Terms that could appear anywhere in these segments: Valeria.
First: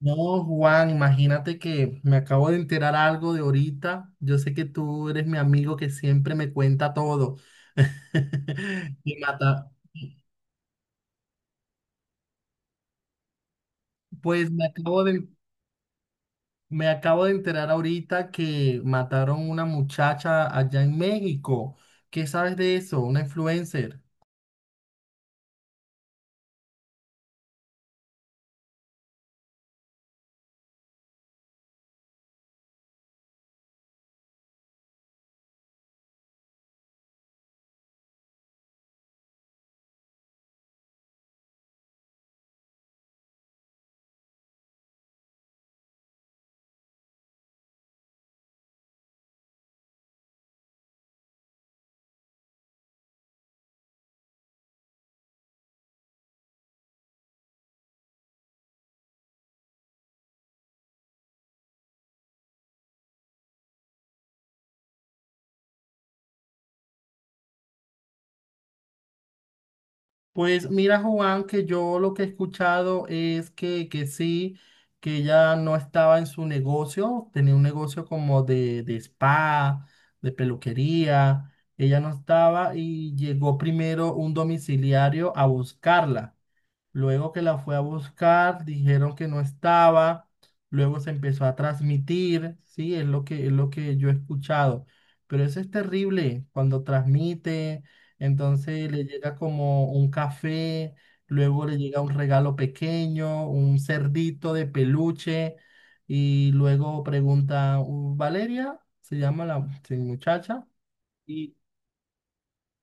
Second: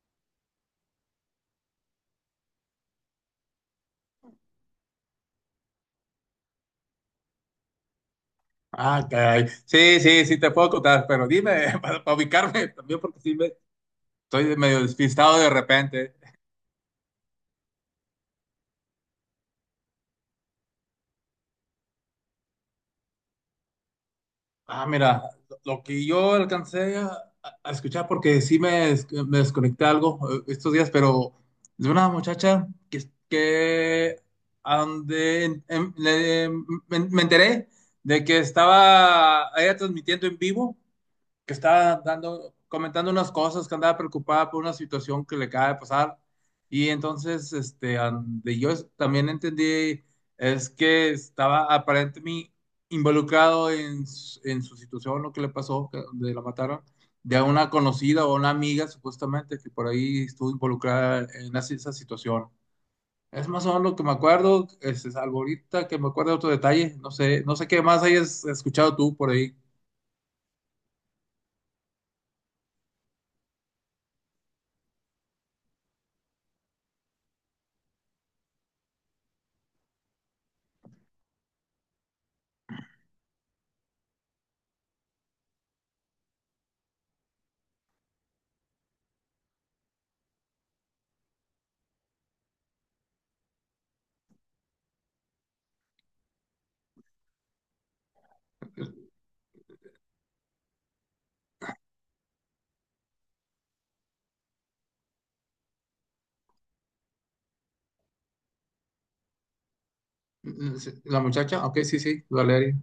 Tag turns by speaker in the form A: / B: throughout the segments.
A: No, Juan, imagínate que me acabo de enterar algo de ahorita. Yo sé que tú eres mi amigo que siempre me cuenta todo.
B: Ah,
A: Y
B: caray.
A: mata.
B: Sí, sí, sí te puedo contar, pero dime, para ubicarme también, porque sí me,
A: Pues
B: estoy
A: me
B: medio
A: acabo de,
B: despistado de repente.
A: Me acabo de enterar ahorita que mataron una muchacha allá en México. ¿Qué sabes de eso? Una influencer.
B: Ah, mira, lo que yo alcancé a escuchar, porque sí me, me desconecté algo estos días, pero de una muchacha que ande, me enteré de que estaba ella transmitiendo en vivo que estaba dando, comentando unas cosas, que andaba preocupada por una situación que le acaba de pasar. Y entonces, donde yo también entendí es que estaba aparentemente involucrado en, en su situación, lo que le pasó, donde la mataron, de una conocida o una amiga, supuestamente, que por ahí estuvo involucrada en esa situación. Es más o menos lo que me acuerdo, es algo ahorita que me acuerdo de otro detalle, no sé, no sé qué más hayas escuchado tú por ahí.
A: Pues mira, Juan, que yo lo que he escuchado es que sí, que ella no estaba en su negocio, tenía un negocio como de spa, de peluquería, ella no estaba y llegó primero un domiciliario a buscarla. Luego que la fue a buscar, dijeron que no estaba. Luego se empezó a transmitir, sí, es lo que yo he escuchado. Pero eso es terrible cuando transmite, entonces le llega como un café, luego le llega un regalo pequeño, un cerdito de peluche, y luego pregunta, Valeria, se llama la sí, muchacha,
B: Mm, sí, la
A: y,
B: muchacha, ok, sí, sí, Valeria.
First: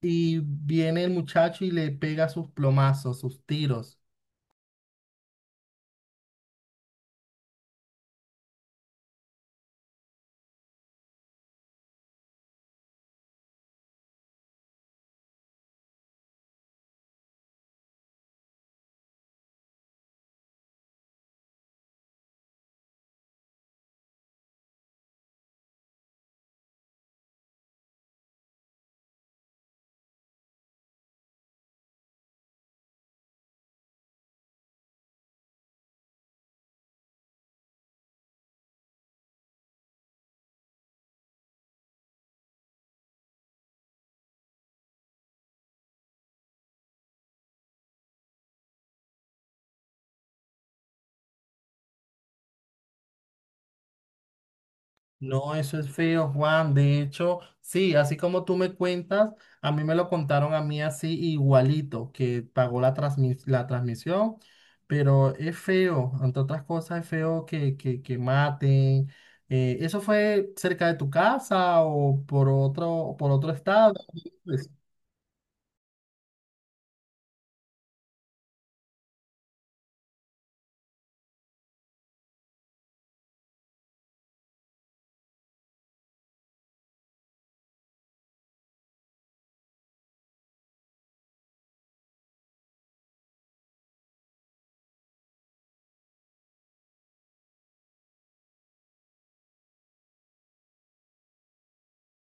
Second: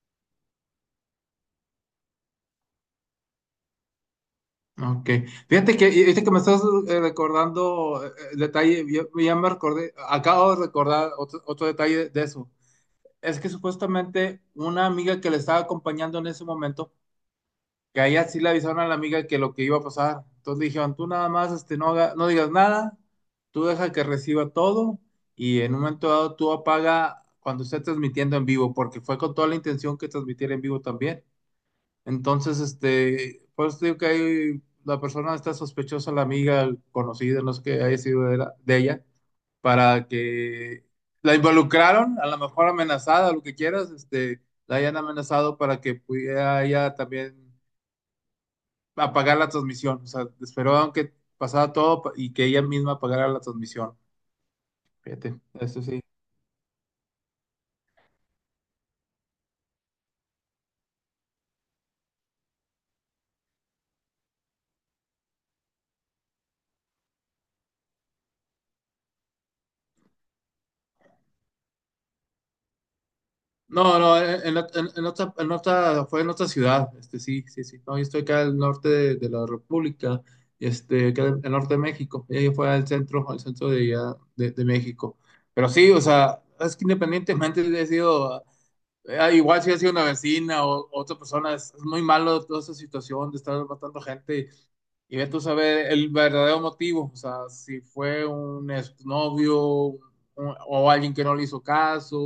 A: y viene el muchacho y le pega sus plomazos, sus tiros.
B: Ok. Fíjate que, viste que me estás recordando el detalle, yo ya me recordé, acabo de recordar otro, otro detalle de eso. Es que supuestamente una amiga que le estaba acompañando en ese momento, que a ella sí le avisaron a la amiga que lo que iba a pasar. Entonces dijeron, tú nada más no, no digas nada, tú deja que reciba todo y en un momento dado tú apaga cuando esté transmitiendo en vivo, porque fue con toda la intención que transmitiera en vivo también. Entonces, pues digo que ahí la persona está sospechosa, la amiga conocida, no sé qué haya sido de, de ella, para que la involucraron, a lo mejor amenazada, lo que quieras, la hayan amenazado para que pudiera ella también apagar la transmisión. O sea, esperaron que pasara todo y que ella misma apagara la transmisión. Fíjate,
A: No, eso
B: eso
A: es
B: sí.
A: feo, Juan. De hecho, sí, así como tú me cuentas, a mí me lo contaron a mí así igualito, que pagó la la transmisión, pero es feo, entre otras cosas, es feo que maten. ¿Eso fue cerca de tu casa o por otro estado?
B: No, no, fue en otra ciudad, sí, sí, sí, no, yo estoy acá al norte de la República, acá en el norte de México, y ella fue al centro de, allá de México, pero sí, o sea, es que independientemente de haya sido, igual si ha sido una vecina o otra persona, es muy malo toda esa situación de estar matando gente, y ves tú saber el verdadero motivo, o sea, si fue un exnovio o alguien que no le hizo caso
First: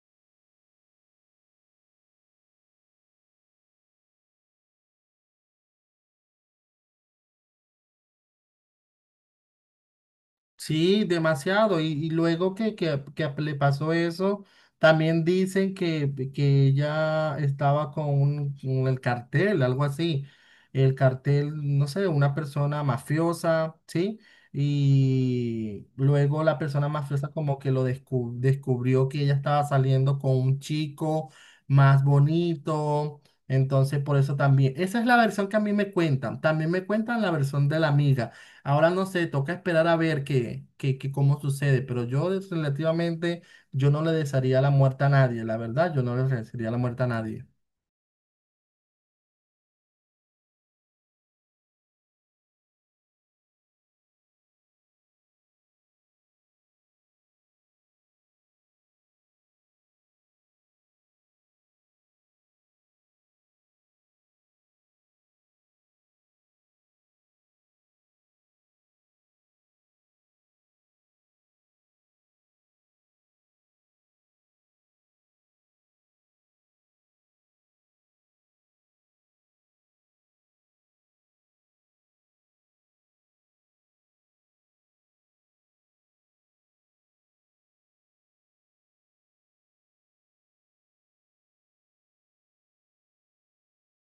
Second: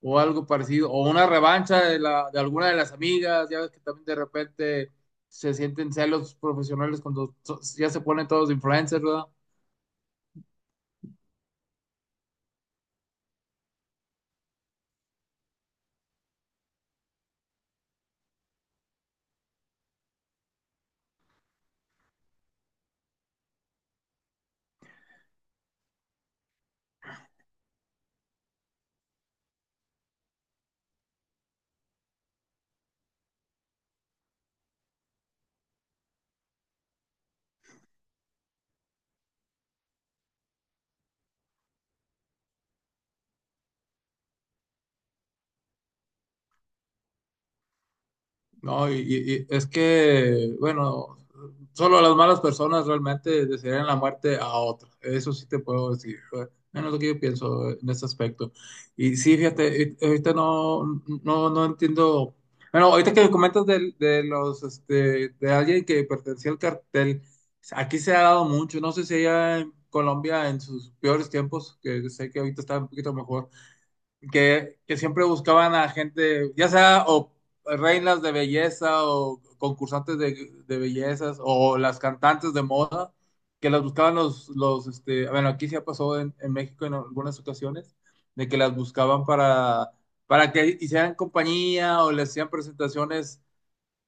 B: o algo parecido, o una revancha de, la, de alguna de las amigas, ya ves que también de repente se sienten celos profesionales cuando ya se ponen todos influencers, ¿verdad?
A: Sí, demasiado. Y luego que le pasó eso, también dicen que ella estaba con el cartel, algo así. El cartel, no sé, una persona mafiosa, ¿sí? Y luego la persona mafiosa como que lo descubrió que ella estaba saliendo con un chico más bonito. Entonces, por eso también, esa es la versión que a mí me cuentan. También me cuentan la versión de la amiga. Ahora no sé, toca esperar a ver cómo sucede, pero yo relativamente, yo no le desearía la muerte a nadie, la verdad, yo no le desearía la muerte a nadie.
B: No, y es que, bueno, solo las malas personas realmente desearían la muerte a otros. Eso sí te puedo decir. Menos lo que yo pienso en este aspecto. Y sí, fíjate, ahorita no, no, no entiendo. Bueno, ahorita que comentas de, los, de alguien que pertenecía al cartel, aquí se ha dado mucho. No sé si allá en Colombia en sus peores tiempos, que sé que ahorita está un poquito mejor que siempre buscaban a gente, ya sea o reinas de belleza o concursantes de bellezas o las cantantes de moda, que las buscaban los bueno, aquí ya pasó en México en algunas ocasiones, de que las buscaban para que hicieran compañía o les hacían presentaciones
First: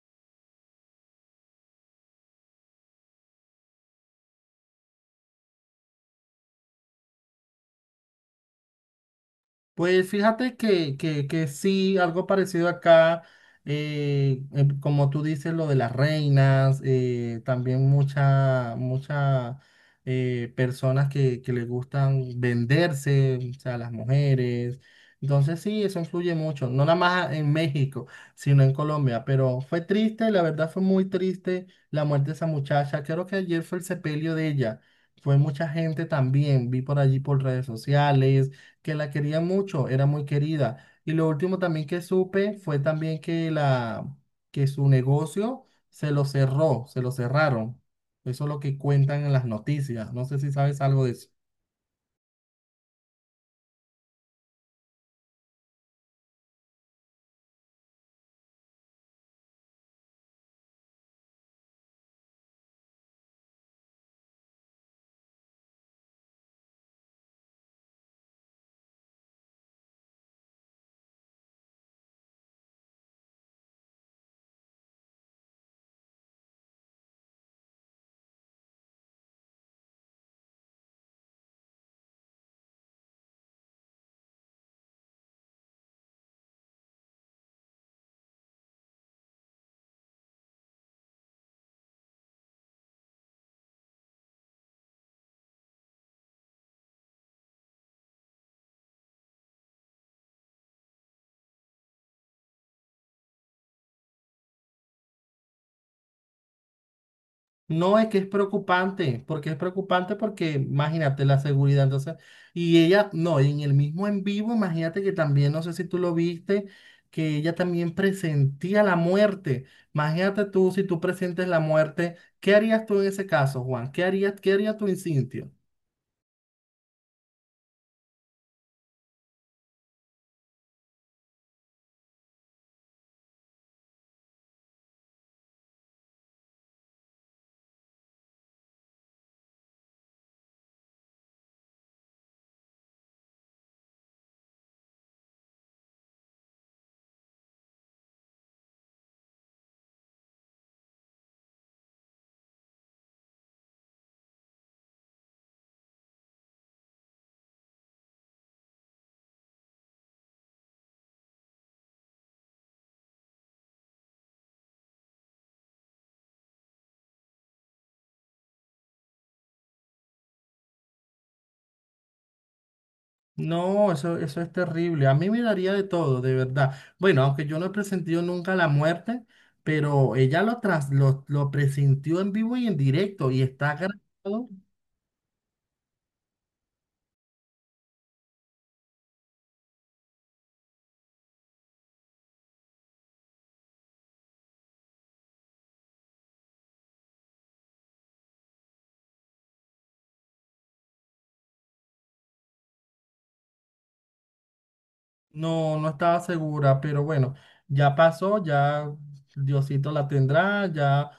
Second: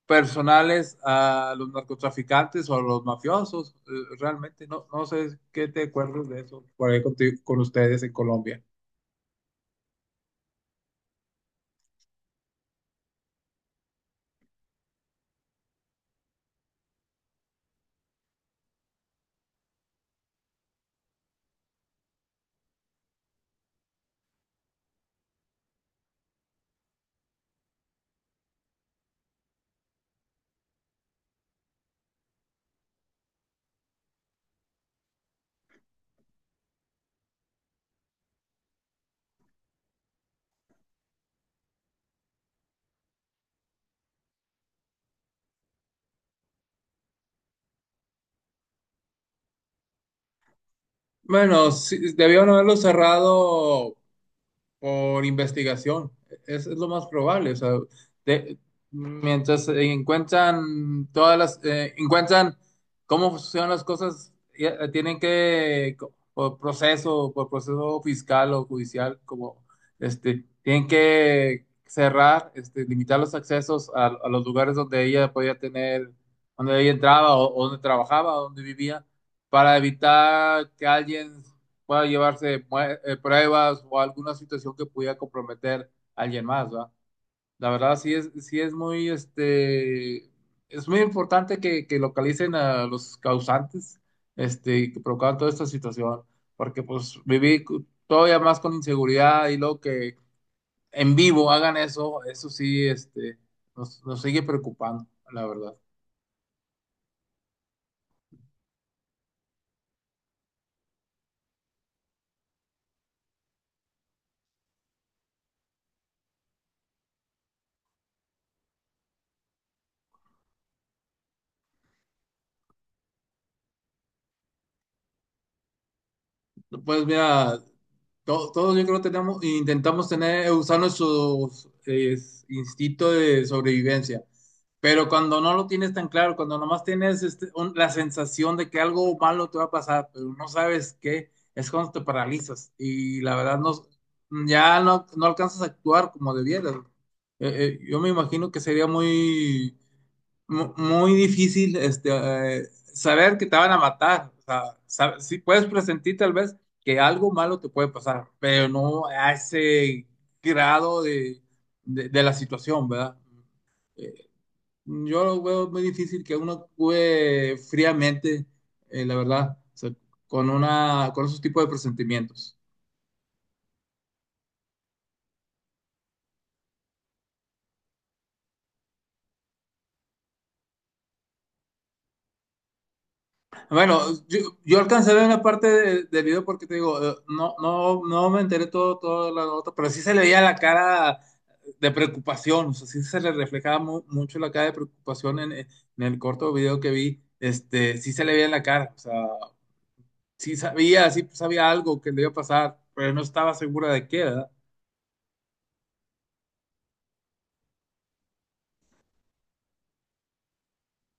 B: personales a los narcotraficantes o a los mafiosos, realmente, no, no sé qué te acuerdas de eso por ahí con ustedes en Colombia.
A: Pues fíjate que sí, algo parecido acá, como tú dices, lo de las reinas, también muchas muchas personas que les gustan venderse, o sea, las mujeres. Entonces sí, eso influye mucho, no nada más en México, sino en Colombia, pero fue triste, la verdad fue muy triste la muerte de esa muchacha. Creo que ayer fue el sepelio de ella. Fue mucha gente también, vi por allí por redes sociales que la quería mucho, era muy querida. Y lo último también que supe fue también que su negocio se lo cerraron. Eso es lo que cuentan en las noticias. No sé si sabes algo de eso.
B: Bueno, sí, debieron haberlo cerrado por investigación. Es lo más probable. O sea, de- mientras encuentran todas las, encuentran cómo funcionan las cosas, ya, tienen que, por proceso fiscal o judicial, como tienen que cerrar, limitar los accesos a los lugares donde ella podía tener, donde ella entraba o donde trabajaba, o donde vivía para evitar que alguien pueda llevarse pruebas o alguna situación que pudiera comprometer a alguien más, ¿va? La verdad sí es muy, es muy importante que localicen a los causantes, que provocaron toda esta situación, porque pues viví todavía más con inseguridad y luego que en vivo hagan eso, eso sí, nos, nos sigue preocupando, la verdad.
A: No, es que es preocupante porque imagínate la seguridad, entonces, y ella, no, y en el mismo en vivo, imagínate que también, no sé si tú lo viste, que ella también presentía la muerte. Imagínate tú, si tú presentes la muerte, ¿qué harías tú en ese caso, Juan? ¿Qué harías, qué haría tu instinto?
B: Pues mira, todos, yo creo tenemos, intentamos tener, usar nuestros instintos de sobrevivencia, pero cuando no lo tienes tan claro, cuando nomás tienes la sensación de que algo malo te va a pasar, pero no sabes qué, es cuando te paralizas y la verdad no, ya no, no alcanzas a actuar como debieras. Yo me imagino que sería muy muy difícil eh, saber que te van a matar. O sea, sí puedes presentir tal vez que algo malo te puede pasar, pero no a ese grado de la situación, ¿verdad? Eh, yo lo veo muy difícil que uno actúe fríamente, la verdad, o sea, con, una, con esos tipos de presentimientos.
A: No, eso es terrible. A mí me daría de todo, de verdad. Bueno, aunque yo no he presentido nunca la muerte, pero ella lo presintió en vivo y en directo y está
B: Bueno, yo,
A: grabado.
B: yo alcancé a ver una parte del video porque te digo, no, no, no me enteré todo, todo la nota, pero sí se le veía la cara de preocupación, o sea, sí se le reflejaba mucho la cara de preocupación en el corto video que vi, sí se le veía en la cara, o sea, sí sabía algo que le iba a pasar, pero no estaba segura de qué, ¿verdad?
A: No, no estaba segura, pero bueno, ya pasó, ya Diosito la tendrá, ya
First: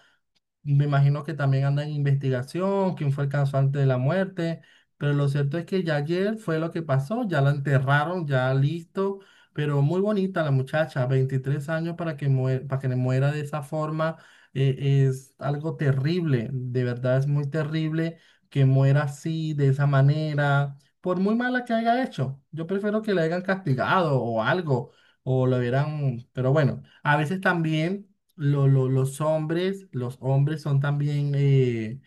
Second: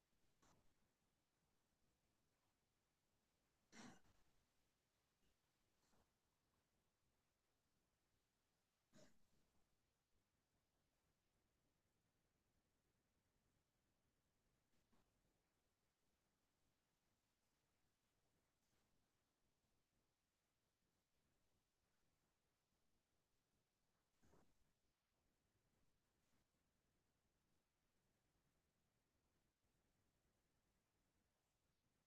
A: me imagino que también anda en investigación, quién fue el causante de la muerte, pero lo cierto es que ya ayer fue lo que pasó, ya la enterraron, ya listo, pero muy bonita la muchacha, 23 años para que muera, para que le muera de esa forma, eh, es algo terrible, de verdad es muy terrible que muera así, de esa manera, por muy mala que haya hecho. Yo prefiero que la hayan castigado o algo, o lo hubieran, pero bueno, a veces también los hombres son también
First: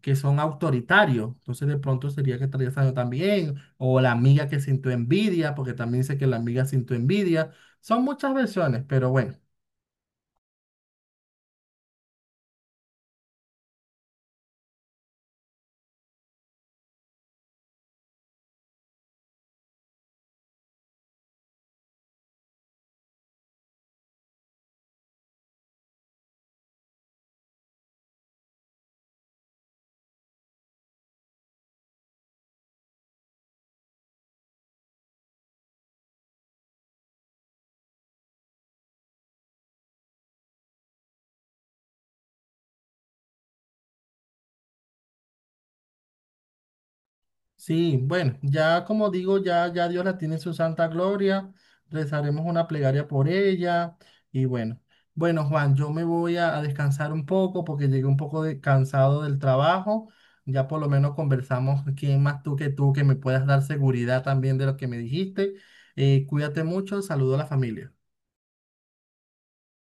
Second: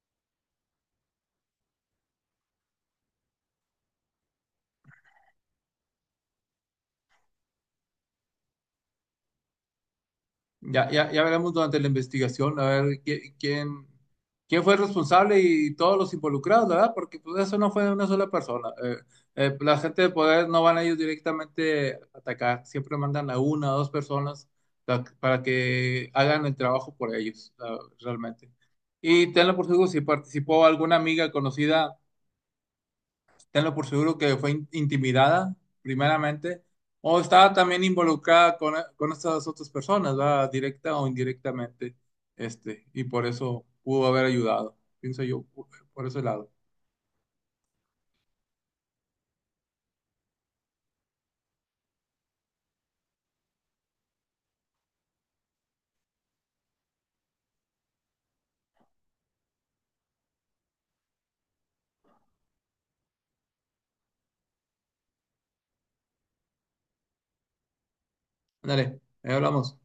A: que son autoritarios. Entonces de pronto sería que estaría algo también. O la amiga que sintió envidia, porque también dice que la amiga sintió envidia. Son muchas versiones, pero bueno.
B: Ya, ya, ya veremos durante la investigación, a ver quién, quién fue el responsable y todos los involucrados, ¿verdad? Porque pues eso no fue una sola persona. La gente de poder no van a ellos directamente a atacar, siempre mandan a una o dos personas para que hagan el trabajo por ellos, ah, realmente. Y tenlo por seguro, si participó alguna amiga conocida tenlo por seguro que fue intimidada, primeramente, o estaba también involucrada con estas otras personas, ¿verdad? Directa o indirectamente, y por eso pudo haber ayudado, pienso yo, por ese lado.
A: Sí, bueno, ya como digo, ya Dios la tiene en su santa gloria, rezaremos una plegaria por ella y bueno, bueno Juan, yo me voy a descansar un poco porque llegué un poco cansado del trabajo, ya por lo menos conversamos, quién más tú que me puedas dar seguridad también de lo que me dijiste. Cuídate mucho, saludo a la familia.
B: Ándale, ahí hablamos.